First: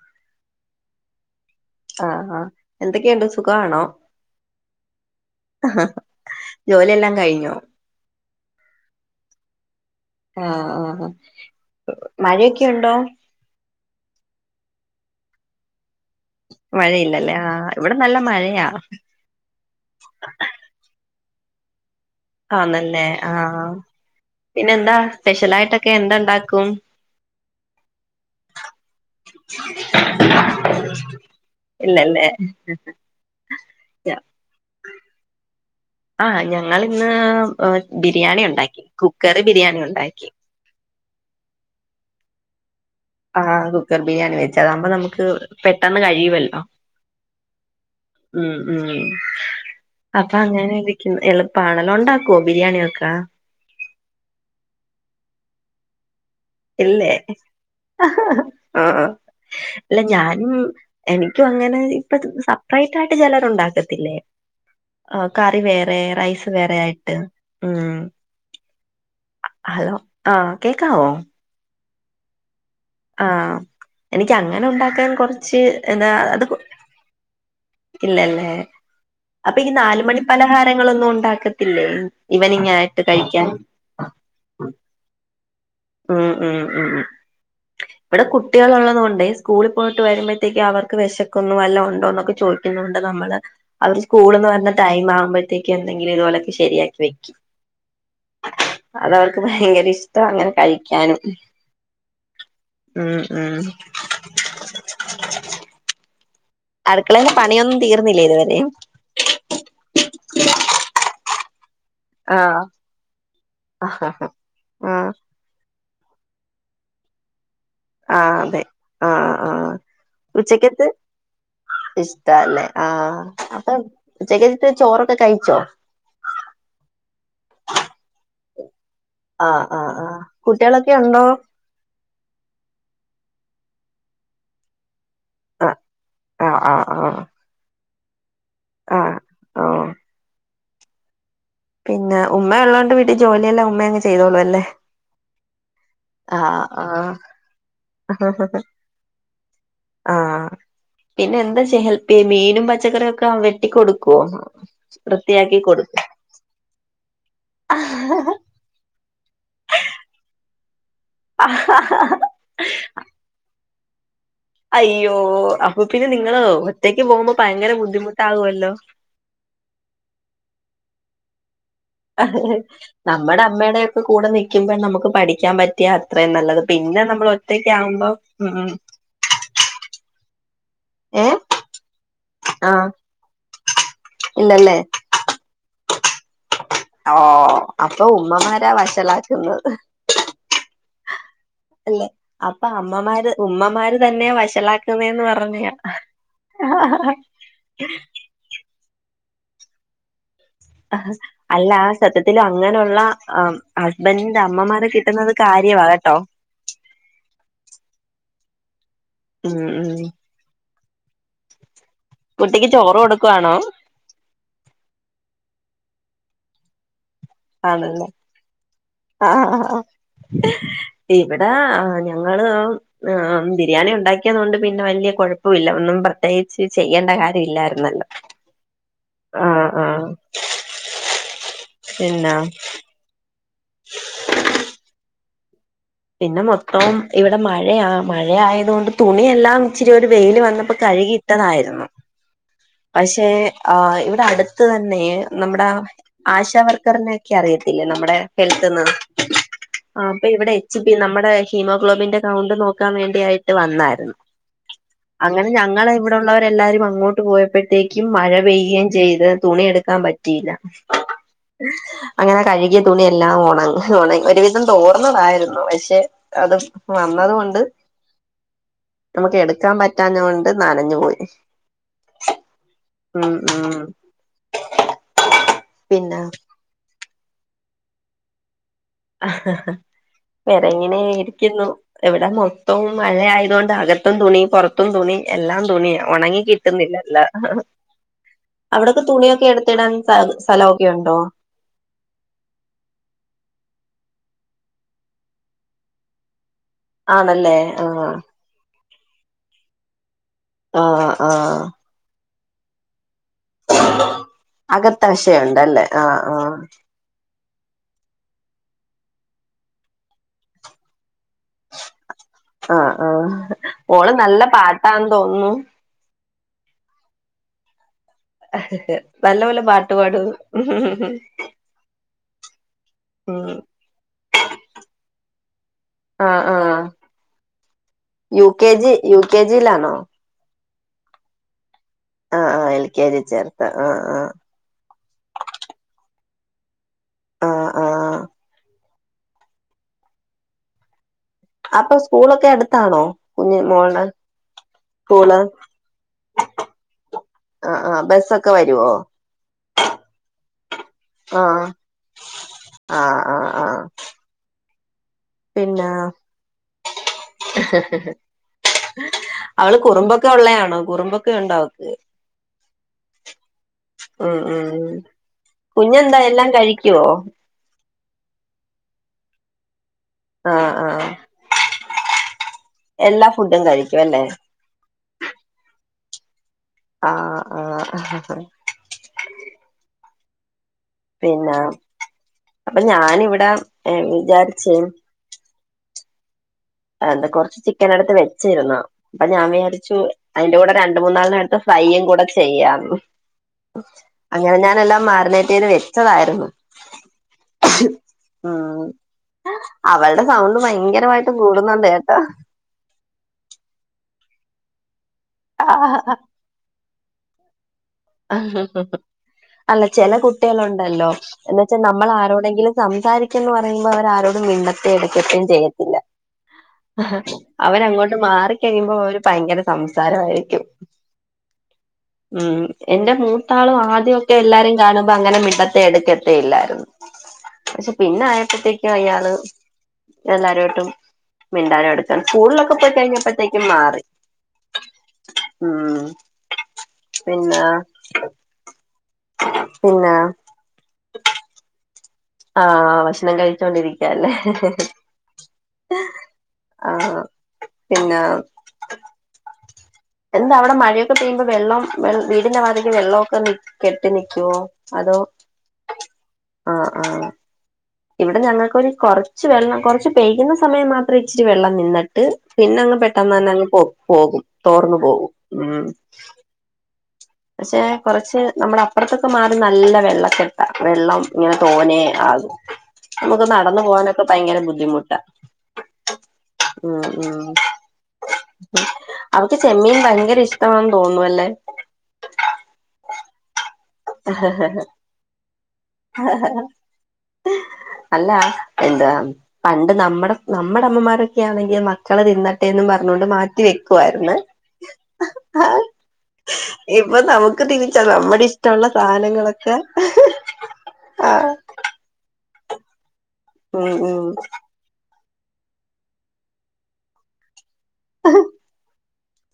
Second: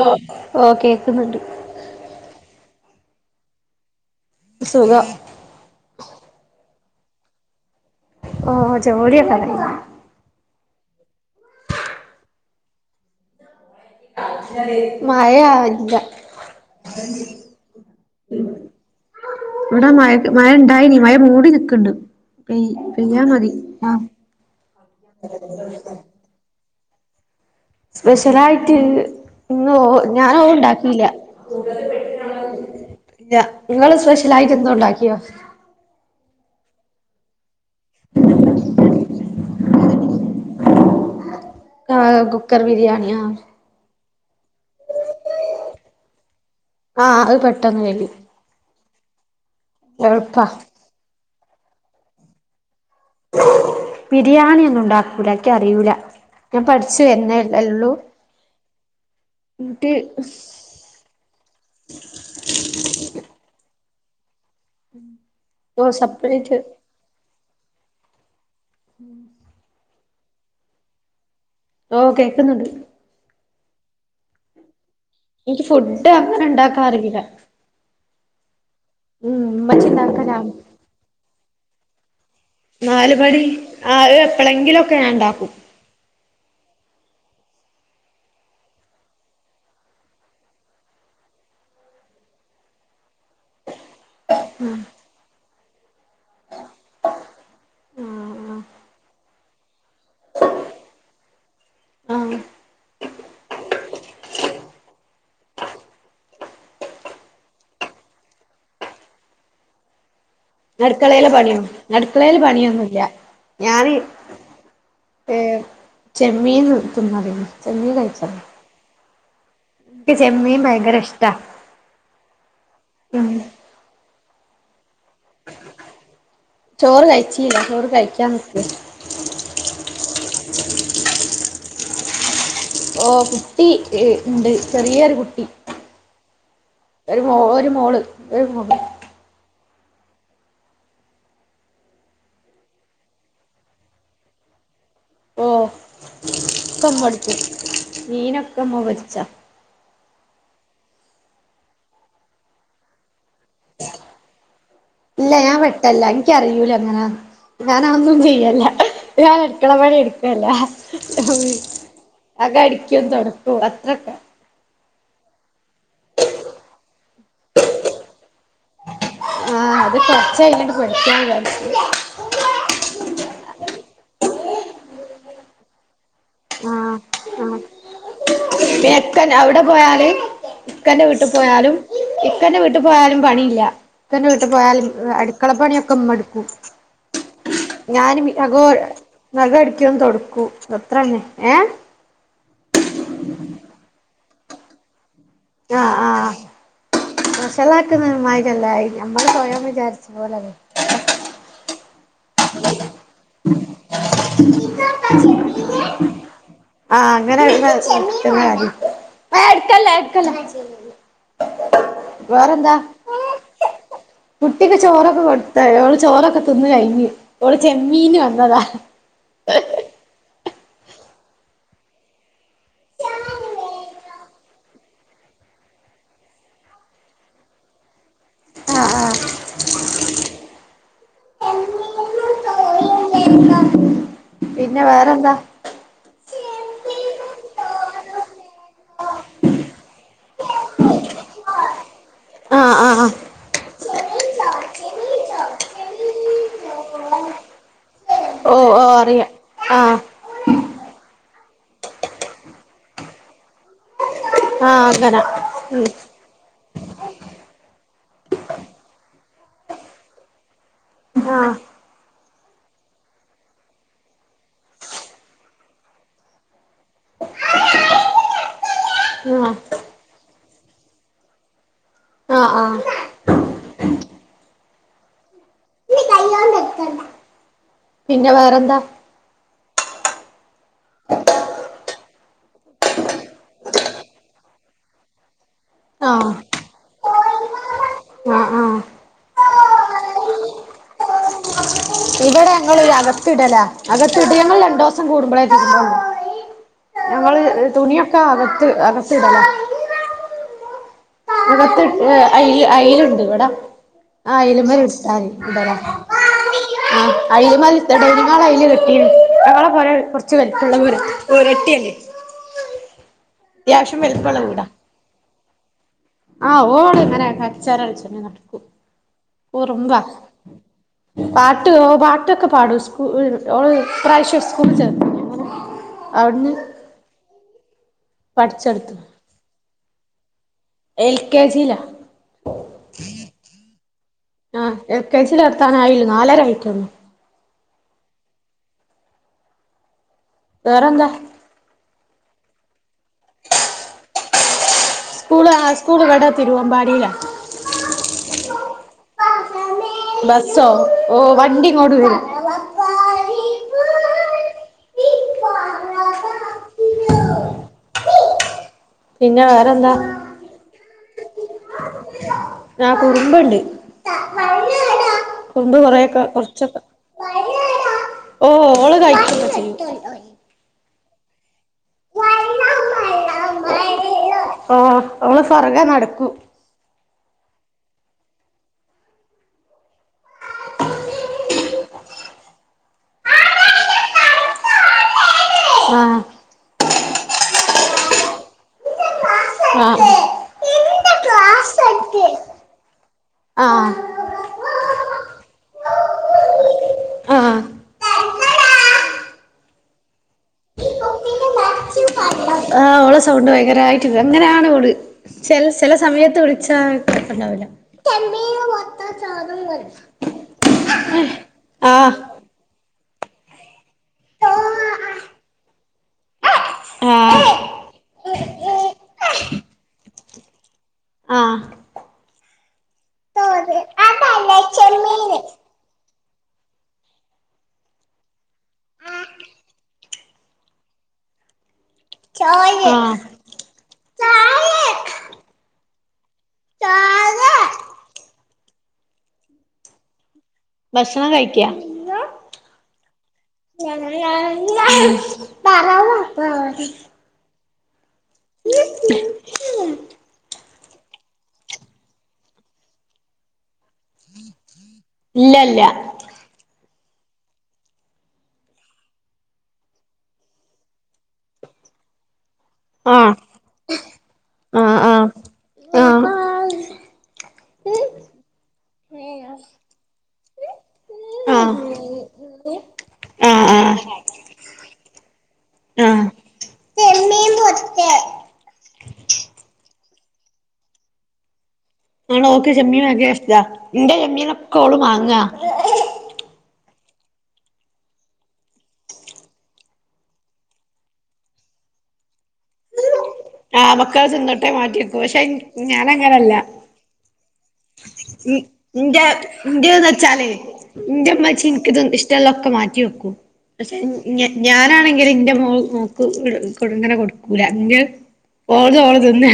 ഓ ഓ കേക്കുന്നുണ്ട് ആ ആ എന്തൊക്കെയുണ്ട്‌ സുഖണോ സുഖം ജോലിയെല്ലാം കയിഞ്ഞോ ഓഹ് ഓ ജോലിയൊക്കെ കയിഞ്ഞ് ആ ആ ആ മഴയൊക്കെയുണ്ടോ മഴയാ ഇല്ല മഴയില്ലല്ലേ ആ ഇവിടെ നല്ല മഴയാ അയിന് മഴ മൂടി നിക്ക്ണ്ട് പെയ് ആന്നല്ലേ പെയ്യ മതി ആഹ് ആ ന്താ ണ്ടാക്കും സ്പെഷ്യലായിട്ട് ഇന്ന് ഓ ഞാനോഓ ഉണ്ടാക്കില്ല ഇല്ലല്ലേ ഇല്ല ഇങ്ങള് സ്പെഷ്യലായിട്ട് എന്തേണ്ടാക്കിയോ ആ ഞങ്ങിന്ന് ബിരിയാണി ഉണ്ടാക്കി കുക്കർ ബിരിയാണി ഉണ്ടാക്കി ആ കുക്കർ ബിരിയാണിയ ആ കു കുക്കർ ബിരിയാണി വെച്ച അതാവുമ്പോ നമുക്ക് പെട്ടെന്ന് കഴിയുവല്ലോ ആഹ് അത് പെട്ടെന്ന് കഴിയും മ് മ് അപ്പൊ എളുപ്പാ അങ്ങനെ എളുപ്പാണല്ലോ ഒണ്ടാക്കുവോ ബിരിയാണിയ ഒക്കെ ബിരിയാണി ഒന്നും ഉണ്ടാക്കൂല ഇന്ക്ക് അറിയൂല ഞാൻ പഠിച്ചു വര്നെ ആ ആ എന്നിട്ട് ഇല്ല ഞാനും എനിക്കും അങ്ങനെ ഇപ്പ സ ലൈറ്റായിട്ട് ചെലരുണ്ടാക്കത്തില്ലേ ആ കറി ഓ വേറെ റൈസ് സെപ്പറേറ്റ് വേറെ ആയിട്ട് മ് ഹലോ ആ കേക്കാവോ ഓ കേക്കുന്നുണ്ട് ആ എനിക്ക് അങ്ങനെ ഉണ്ടാക്കാൻ കൊറ ഇനക്ക് ഫുഡ് അങ്ങനെ ഉണ്ടാക്കാറീല ഇല്ലല്ലേ അപ്പൊ ഈ ഉമ്മച്ചി നാല്മണി ഉണ്ടാക്കലാ പലഹാരങ്ങളൊന്നും ഉണ്ടാക്കത്തില്ലേ ഇവനിങ്ങായിട്ട് നാല് മണി കഴിക്കാൻ ആ എപ്പളെങ്കിലൊക്കെ ഞാൻ ഉണ്ടാക്കും മ്മ് മ്മ് മ്മ് ഇവിടെ കുട്ടികളുള്ളതുകൊണ്ടേ സ്കൂളിൽ പോയിട്ട് വരുമ്പോത്തേക്ക് അവർക്ക് വെശക്കുന്നു വല്ലോം ഉണ്ടോന്നൊക്കെ ചോ രുന്നുണ്ട് നമ്മള് അവർ സ്കൂളിൾന്ന് വരുന്ന ടൈം ആകുമ്പോഴത്തേക്കെന്തെങ്കിലും ഇതുപോലൊക്കെ ശരിയാക്കി വെക്കും അതവർക്ക് ഭയങ്കര ഇഷ്ടവാ അങ്ങനെ കഴിക്കാനും ആഹ് മ് മ് അടുക്കളേലെ പണിയൊന്നും തീർന്നില്ലേ ഇതുവരെ അട്കളെല്ലെപണോ അടുക്കളയില് ആഹ് പണിയൊന്നുല്ല ഞാന് ആഹ് ഏഹ് ചെമ്മീൻ തിന്നതേനു ആഹ് അതെ, ആഹ് ആഹ്. എനിക്ക് ചെമ്മീൻ ഉച്ചക്കത്ത് ഭയങ്കര ഇഷ്ടാ ഇഷ്ടല്ലേ ആഹ ഉം അപ്പ ഉച്ചക്കത്തെ ചോറൊക്കെ കഴിച്ചോ ചോറ് കയിച്ചീല്ല, ചോറ് കഴിക്കാൻ നിക്കാ ആഹ് ആഹ് ആ കുട്ട്യാളൊക്കെ ഉണ്ടോ? ഓ കുട്ടി ഇ ഇണ്ട് ചെറിയൊരു കു ആഹ് ആഹ് ആഹ് ആഹ് ഒരു മോ ഒരു മോൾ ഒരു മോ ആഹ് പിന്നെ ഉമ്മ ഉള്ളതോണ്ട് വീട്ടിൽ ജോലിയല്ലാം ഉമ്മയ അങ്ങ് ചെയ്തോളൂ അല്ലേ ഓ ഒക്കെ ഉമ്മ ആഹ് പൊരിക്കും മീനൊക്കെ ഉമ്മ പൊരിച്ചാ ആഹ് പിന്നെ എന്താചെയ്യാ ഹെൽപ്പ്‌ചെയ്യ മീനും പച്ചക്കറിയഒക്കെ വെട്ടികൊ ടുകോ ഇല്ല ഞാൻ വിട്ടല്ല എനിക്കറിയുല്ല അങ്ങനന്ന് ഞാന ഒന്നും കൊടുക്കും ചെയ്യല്ല ഞാൻ അടുക്കള പണി ഇടക്കൽല്ല [unintelligible] അകടിക്കും, തുടക്കും അത്രൊക്കെ അയ്യോ അയ്യോ അപ്പൊ പിന്നെ നിങ്ങള് ഒറ്റക്ക് പോകുമ്പോ ഭയങ്കര ബുദ്ധിമുട്ടാകുല്ലോ ആഹ് അത് കുറച്ചയിനിണ്ട് പൊഠിക്കാൻ നമ്മുടെ അമ്മയുടെൊക്കെ കൂടെ നി ക്കുമ്പോൾ നമുക്ക് പഠിക്കാൻ പറ്റ ത്യാ അത്രയും നല്ലത് ആഹ് പിന്നെ നമ്മൾ ഒറ്റക്ക ആവുമ്പോ ഉം ഉം തെനെ അവിടെ പോയാല് ഇക്കന്റെ ഏ വീട്ടിൽ പോയാലും ഇക്കന്റെ വീട്ടു ആഹ് പോയാലും പണിയില്ല ഇക്കാന്റെ വീട്ടു ഇല്ലല്ലേ പോയാലും അടുക്കള പണിയൊക്കെ ഉമ്മ ടുക്കും ഓ അപ്പൊ ഞാന് മി അകോ ഉമ്മമാരാ വഷളാക്കുന്നത് അകടിക്കും തുടക്കും അത്രതന്നെ ഏഹ് അല്ലെ അപ്പൊ അമ്മമാര്, ഉമ്മമാര് തന്നെ വഷളാക്ക [unintelligible] പറഞ്ഞ് ആഹ്, ആഹ്, ആഹ് വഷളാക്ക്ന്നമാര്യല്ലായ്ര് നമ്മള് സ്വയം വിചാരിച്ച പോലല്ലെ അല്ല ആ സത്യത്തില് അങ്ങനെ ഉള്ള ആ ഹസ്ബൻറ്റിന്റെ അമ്മമാരെ കിട്ടുന്നത് കാര്യമാകെട്ടോ ആഹ അങ്ങനെ [unintelligible] ഏഹ് ഉം എടുക്കല്ലേ ഉം എടുക്കല്ലേ കുട്ടിക്ക് ചോറ് കൊടുക്കുവാണോ കുട്ടിക്ക് ചോറൊക്കെ കൊടുത്ത ഓള് ചോറൊക്കെ തിന്ന് കഴിഞ്ഞ് ഓള് ആണല്ലേ ചെമ്മീന് വന്നതാ ആഹ് ആഹ് ഇവിടെ ആ ഞങ്ങള് ആഹ് ബിരിയാണി ഉണ്ടാക്കിയത് കൊണ്ട് പിന്നെ വലിയ കുഴപ്പല്ല പിന്നെ പ്രത്യേകിച്ച് ചെയ്യേണ്ട കാര്യമില്ല യിരുന്നു. [inaudible] ആഹ് ആഹ് പിന്നാ [unintelligible] [inaudible] പിന്നെ വേറെന്താ? പിന്നെ മൊത്തം ഇവിടെ മഴയാ മഴയായത് കൊണ്ട് തുണിയെല്ലാം ഇച്ചിരി ഒരു വെയിയില് വന്നപ്പോ കഴുകി ട്ടതായിരുന്നു ആഹ് ആഹ് ആഹ് പക്ഷേ ആഹ് ഇവിടെ അടുത്ത് തന്നെ നമ്മുടെ ആശാവർക്കറിനെ ഒക്കെ അറിയത്തില്ലേ. നമ്മുടെ ഓ ഓ ഹെൽത്ത്ന്നാ അറിയാം ആഹ് അപ്പൊ ഇവടെ. സുബി നമ്മുടെ ഹീമോഗ്ലോബിന്റെ കൗണ്ട് നോക്കാൻ വേണ്ടിയായിട്ട് വന്നായിരുന്നു അങ്ങനെ ഉം ഞങ്ങളെ ഇവ് അവടെള്ളവരെല്ലാരും അങ്ങോട്ട് പോയപ്പോഴത്തേക്കും മഴപെയ്യെ ചെയ്ത് തുണിയെടുക്കാൻ പറ്റിയില്ല ആഹ് അങ്ങനെ കഴുകിയ തുണി എല്ലാം ഒണ ഒണ ഒരുവിധം തോർന്നതായിന്നു പക്ഷെ അത് വന്നതുകൊണ്ട് നമ്മക്ക് ആഹ് എടുക്കാൻ പറ്റാന്ന കൊണ്ട് നനഞ്ഞു പോയി ആഹ് ആഹ് ഉം ഉം [inaudible] പിന്നെ. പിന്നെ വേറെന്താ? വേറെ ഇങ്ങനെരിക്കുന്നു. ഇവിടെ മൊത്തവും മഴ ആയതോണ്ട് അകത്തും തുണി പുറത്തും തുണി എല്ലാം. തുണി ആഹ് ഉണങ്ങി കിട്ടുന്നില്ലല്ല. [unintelligible] അവിടൊക്കെ തുണിയൊക്കെ എടുത്തിടാൻ സ്ഥ സ്ഥലൊക്കെ ഇ ണ്ടോ ഞങ്ങളിതകത്തിടല അകത്തിട്ട് ഞങ്ങൾ രണ്ടുസം കൂടുമ്പോളേട്കൊള്ളൂ. ഞങ്ങള് ആണല്ലേ ആഹ് തുണിയൊക്കെ അകത്ത് അകത്തിടലാ. ആഹ് ആഹ് കത്ത് അയ് അയില്ണ്ട് ഇവിടാ. ആ അകത്തശയുണ്ടല്ലേ [unintelligible] ആഹ് ആഹ് ആഹ്. അയൽ മതി തടങ്ങാള് കെട്ടീന്ന് അങ്ങളെ പൊരാ കൊറച്ച് വലിപള്ളെരെ. ഓരട്ടിയല്ലേ ആഹ് ആഹ് യാശ്യം ഓള് വലുപ്പൊള്ളെ നല്ല വീടാ. പാട്ടാന്ന് തോന്നുന്നു ആഹ് ഓളെങ്ങനെച്ചറളിച് ങ്ങടയ്ക്ക. നല്ല പോലെ റുമ്പ പാട്ട് പാടും പാട്ട് പാട്ട ഇതൊക്കെ പാടും സ്കൂ ഉം ഓള് ഇപ്രാവശ്യം സ്കൂള ചേർ ങ്ങനെ ആഹ് അവിടുന്ന്. ആഹ് യു കെ ജി പഠിച്ചെടുത്തു യു കെ ജിയിലാണോ? എൽ കെ ജി ല. ആഹ് ആഹ് എൽ കെ ജി ചേർത്ത ആഹ് ആഹ്. ആഹ് എ കെ ജി ൽ നിർത്താനായില്ല നാലരയിട്ടൊള്ളൂ. ആഹ് ആഹ്. വേറെന്ത? അപ്പൊ സ്കൂളൊക്കെ എടുത്താണോ കുഞ്ഞു മോള. സ്കൂള് ആ സ്കൂള് വിടാ തിരുവ മ്പാടിയില. ആഹ് ആഹ് ബസ്സൊക്കെ വരുവോ ബസോ ഓ ആഹ് വണ്ടിങേട് വരും. ആഹ് ആഹ് ആഹ്. പിന്നെ ഹഹഹ പിന്നെ അവള് വേറെന്താ കുറുമ്പൊക്കെ ഉള്ളയാണോ കുറുമ്പൊക്കെ ഉണ്ട അവക്ക്. ഞാ കുറുമ്പുണ്ട് ഉം ഉം റുമ്പ് കുഞ്ഞെന്താ കൊറക്കെ എല്ലാം റച്ചൊക്ക. കഴിക്കുവോ ഓ ഓള് കഴിക്കൊക്കെ ചെയ്യും. ആഹ് ആഹ്. എല്ലാ ഫുഡും കഴിക്കും അല്ലേ. ഓഹ് ഓള് ഫൊറകെ നടക്കും. ആഹ് ആഹ്. പിന്നെ അപ്പൊ ഞാനിവിടെ വിചാരിച്ചേ. ആഹ്. എന്താ കൊറച്ച് ചിക്കനെടുത്ത് വെച്ചിരുന്നു. പ്പൊ ഞാൻ വിയാരിച്ചു ആ അയിന്റെ ഊടെ രണ്ട് മൂന്നാലണ്ണട്ത് ഫ്രൈയും കൂടെ ചെയ്യാന്ന്. അങ്ങനെ ഞാനെല്ലാം മാറിന്നേറ്റെയ്ത് വെച്ചതായിരുന്നു. ആ ഉം ആ അവളുടെ സൗണ്ട് ഭയങ്കരമായിട്ട്. കൂടുന്നുണ്ട് എട്ടോ. ഓള സൗണ്ട് ഭയങ്കരായിട്ട് കേ ങ്ങനാണ് വള് ചെലെ ചെലെ സമയത്ത് വിളിച്ചാ അപ്പണ്ടാവില്ല. ആഹഹഹ അല്ല ചെല കുട്ട്യേള്ണ്ടല്ലോ എന്നെച്ചാ ആ നമ്മളാരോടെങ്കിലും. സംസാരിക്കന്ന് പറയുമ്പോ ഇ വരരോടും മിണ്ടത്തിം എടുക്കത്തിം ചെയ്യില്ല. ആ അവനങ്ങോ മാറിക്കഴിയുമ്പോ അവര് ഭയങ്കര സംസാര ആയിരിക്കും ആ ഉം. എന്റെ മൂത്താള് ആദ്യക്കെ അതല്ല എല്ലാരിം കാണുമ്പോ അങ്ങനെ ചെമ്മീന് മിണ്ടത്തെ എടുക്കത്തെ ഇല്ലായിരുന്നു. ശെ പിന്നായപ്പോത്തേക്കും അയാള് എല്ലാരോട്ടും മിണ്ടാന എടുക്കൻ സ്കൂളിലൊക്കെ ചോറ് ആ പോയിക്കഴിഞ്ഞപ്പഴത്തേക്കും മാറി ചോറ് ഉം [unintelligible] ചോറ് നാ പിന്നെ ഭക്ഷണം കയ്ക്ക ആഹ് ഭക്ഷണം കഴിച്ചോണ്ടിരി ഞ തറാവപ്പ ആഹ് പിന്നെ എന്താവിടെ മഴയൊക്കെ പെയ്യുമ്പോ വെള്ളം വ വീടിന്റെ വാതിക്ക് വെള്ളമൊക്കെ നി കെട്ടി നിക്കുവോ അതോ ഇല്ല ല്ല ആഹ് ആഹ് ഇവിടെ ഞങ്ങൾക്കൊരു കുറച്ച് വെള്ളം കുറച്ച് പെയ്യുന്ന സമയം മാത്രമേ ഇച്ചിരി വെള്ളം നിന്നി ട്ട് പിന്നെ അങ്ങ് പെട്ടെന്ന് ആഹ് തന്നെ അങ്ങ് പോ പോകും തോർന്നു ആഹ് പോകും ഉം ആഹ് ആഹ് പക്ഷെ കൊറച്ച് നമ്മുടെ അപ്പുറത്തൊക്കെ മാറി നല്ല വെള്ളക്കെട്ട വെള്ളം ഇങ്ങനെ ആഹ് തോനേ ആകും നമുക്ക് ആഹ് നടന്നു ആഹ് പോകാനൊക്കെ ഭയങ്കര ബുദ്ധിമുട്ടാ ആഹ് ആഹ് ആഹ് അവക്ക് ചെമ്മീൻ ഭയങ്കര ഇഷ്ടാമാെന്ന് തോന്നുന്നു അല്ലേ ഓക്ക് ചെമ്മീൻഭയങ്കരഷ്ടാ എന്റെ ചെമ്മീനൊക്കെ ഓള് വാങ്ങാ അല്ല എന്താ പണ്ട് നമ്മടെ നമ്മടെ അമ്മമാരൊക്കെയാണെങ്കിൽ മക്കള് തിന്നട്ടെന്നും പറഞ്ഞോണ്ട് മാറ്റി മാറ്റി ആഹ് മക്കള് വെക്കുവാരുന്നെ തിന്നട്ടെ മാറ്റിവെക്കും പക്ഷെ ഞാനങ്ങനല്ല ഇപ്പൊ നമുക്ക് തിരിച്ച നമ്മുടെ ഇ ഇഷ്ടമുള്ള സാനങ്ങളൊക്കെ എന്റെ ഇമ്മ്ച്ചി എനക്ക് ഇത് ഇഷ്ടള്ള ഒക്കെ മാറ്റി വെക്കും ഉം പക്ഷെ ഉം ഇ ഞാനാണെങ്കിൽ ഇന്റെ മോ മോക്ക് കൊ ട്ങ്ങനെ കൊടുക്കൂല എങ്കിൽ ആഹ് ഓൾത് ഓള് തിന്ന്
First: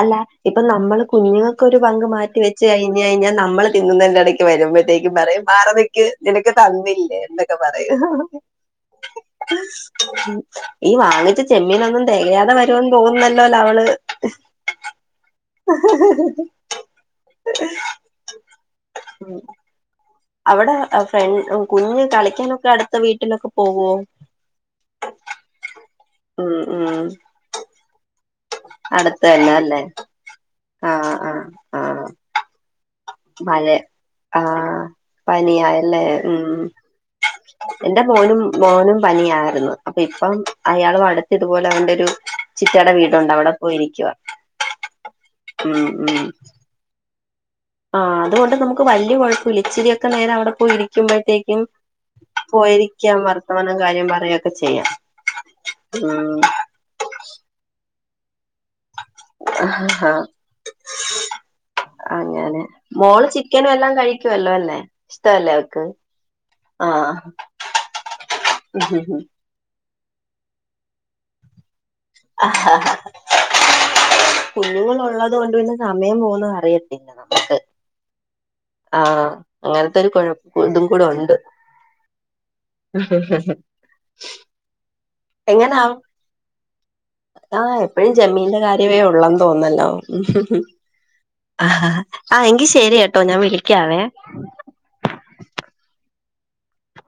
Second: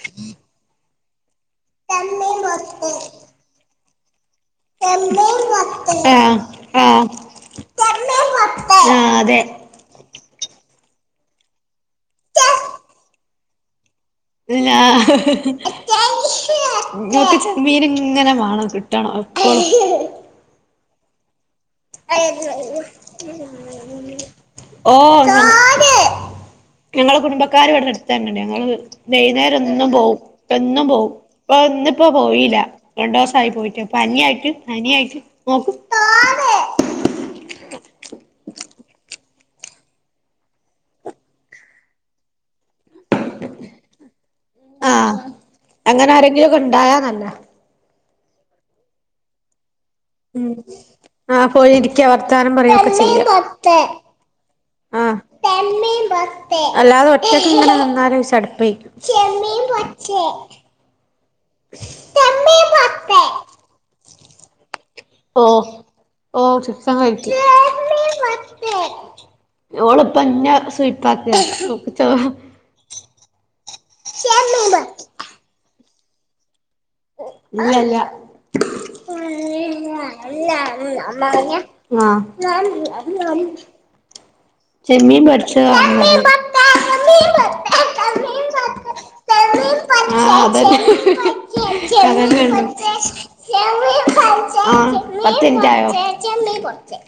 അല്ല ഇപ്പൊ നമ്മള് കുഞ്ഞുങ്ങ ക്ക് ഒരു പങ്ക് ആഹ് മാറ്റി വെച്ച് കഴിഞ്ഞയ്ഞ്ഞാ നമ്മള് തിന്നുന്നതിന്റെ ഇടയ്ക്ക് വരുമ്പ അപ്പത്തെക്കും പറയും മാറി നിക്ക് ആഹ് നിനക്ക് ആഹ് തന്നില്ലേ എന്നൊക്കെ പറയും അതെ ഈ വാങ്ങിച്ച ചെമ്മീനൊന്നും തികയാതെ വരുമെന്ന് തോന്നല്ലല്ലോ അവള് [unintelligible] ങ്ങക്ക് ചെമ്മീൻ ഇങ്ങനെ മാണം കിട്ടണം എപ്പളും അവിടെ ഫ്ര കുഞ്ഞ് കളിക്കാനൊക്കെ അടുത്ത വീട്ടിലൊക്കെ പോവോ ഓ ഉം ഉം ഞങ്ങളെ കുടുംബക്കാര് ഇവിടെ അടുത്തന്നണ്ട് അടുത്ത് തന്നെ വൈകുന്നേരം അല്ലേ എന്നും പോവും എന്നും പോവും ആഹ് ആഹ് അപ്പ ഇന്നിപ്പോ ആഹ് പോയില്ല രണ്ടുസായി മഴ പോയിട്ട് പനി ആയിട്ട് ആഹ് പനിയായിട്ട് മോക്കു പനിയായല്ലേ ഉം എന്റെ മോനും മോനും പനി [unintelligible] അപ്പൊ ഇപ്പം അയാള അടുത്ത് ഇതുപോലെ അവന്റെ ഒരു ചിറ്റേടെ വീടുണ്ട് അവിടെ പോയിരിക്കവാ ഉം ഉം [unintelligible] ഇണ്ടായ നല്ലാ ആഹ് അതുകൊണ്ട് നമുക്ക് വല്യ യ കൊയപ്പല്ല ഇച്ചിരി ഒക്കെ നേരം അവിടെ ഉം പോയി ആഹ് ഇരിക്കുമ്പോഴത്തേക്കും പോയിരിക്ക വർത്താനം പറയൊക്കെ ചെയ്യ പോയിരിക്കാം വർത്തമാനം കാര്യം പറയൊക്കെ ചെയ്യാം ആഹ് ആ അല്ലാതെ ഒറ്റയ്ക്ക് ഇങ്ങനെ നിന്നാല് ചടപ്പേ ചെമ്മീൻ പച്ച ആഹ് അങ്ങനെ ചെമ്മീൻ പൊത്ത് മോള് ചിക്കനും എല്ലാം കഴിക്കുവല്ലോ അല്ലേ ഇഷ്ടല്ലേ ഓഹ് അവക്ക് ഓഹ് ആഹ് [unintelligible] കഴിക്കും ഓളപ്പ എന്നെ സുയ്പ്പാക്ക ഓക്ക് ചോ ആഹ് ഹ ഹ ഇല്ല കുഞ്ഞുങ്ങളളൊള്ളത് കൊണ്ട് പിന്നെ സമയം പോകുന്നു അറിയ ഇല്ലല്ല ആഹ് അങ്ങനത്തെ ഒരു കുഴപ്പ ഇതും ആഹ് കൂടെ ഉണ്ട് അത് ഞാനും ചെമ്മീൻ പൊരിച്ചേ [unintelligible] ആ എപ്പോഴും ജമീന്റെ കാര്യമേ ഉള്ളെന്ന് തോന്നല്ലോ ഉം ഹ് ഹി ചെ ചേ ശരി കേട്ടോ ഞാൻ യമി വിളിക്കാവേ പാഞ്ചെ പത്തിൻറ്റ് ആയോ ചേച്ചിയാമ്മയും കുറച്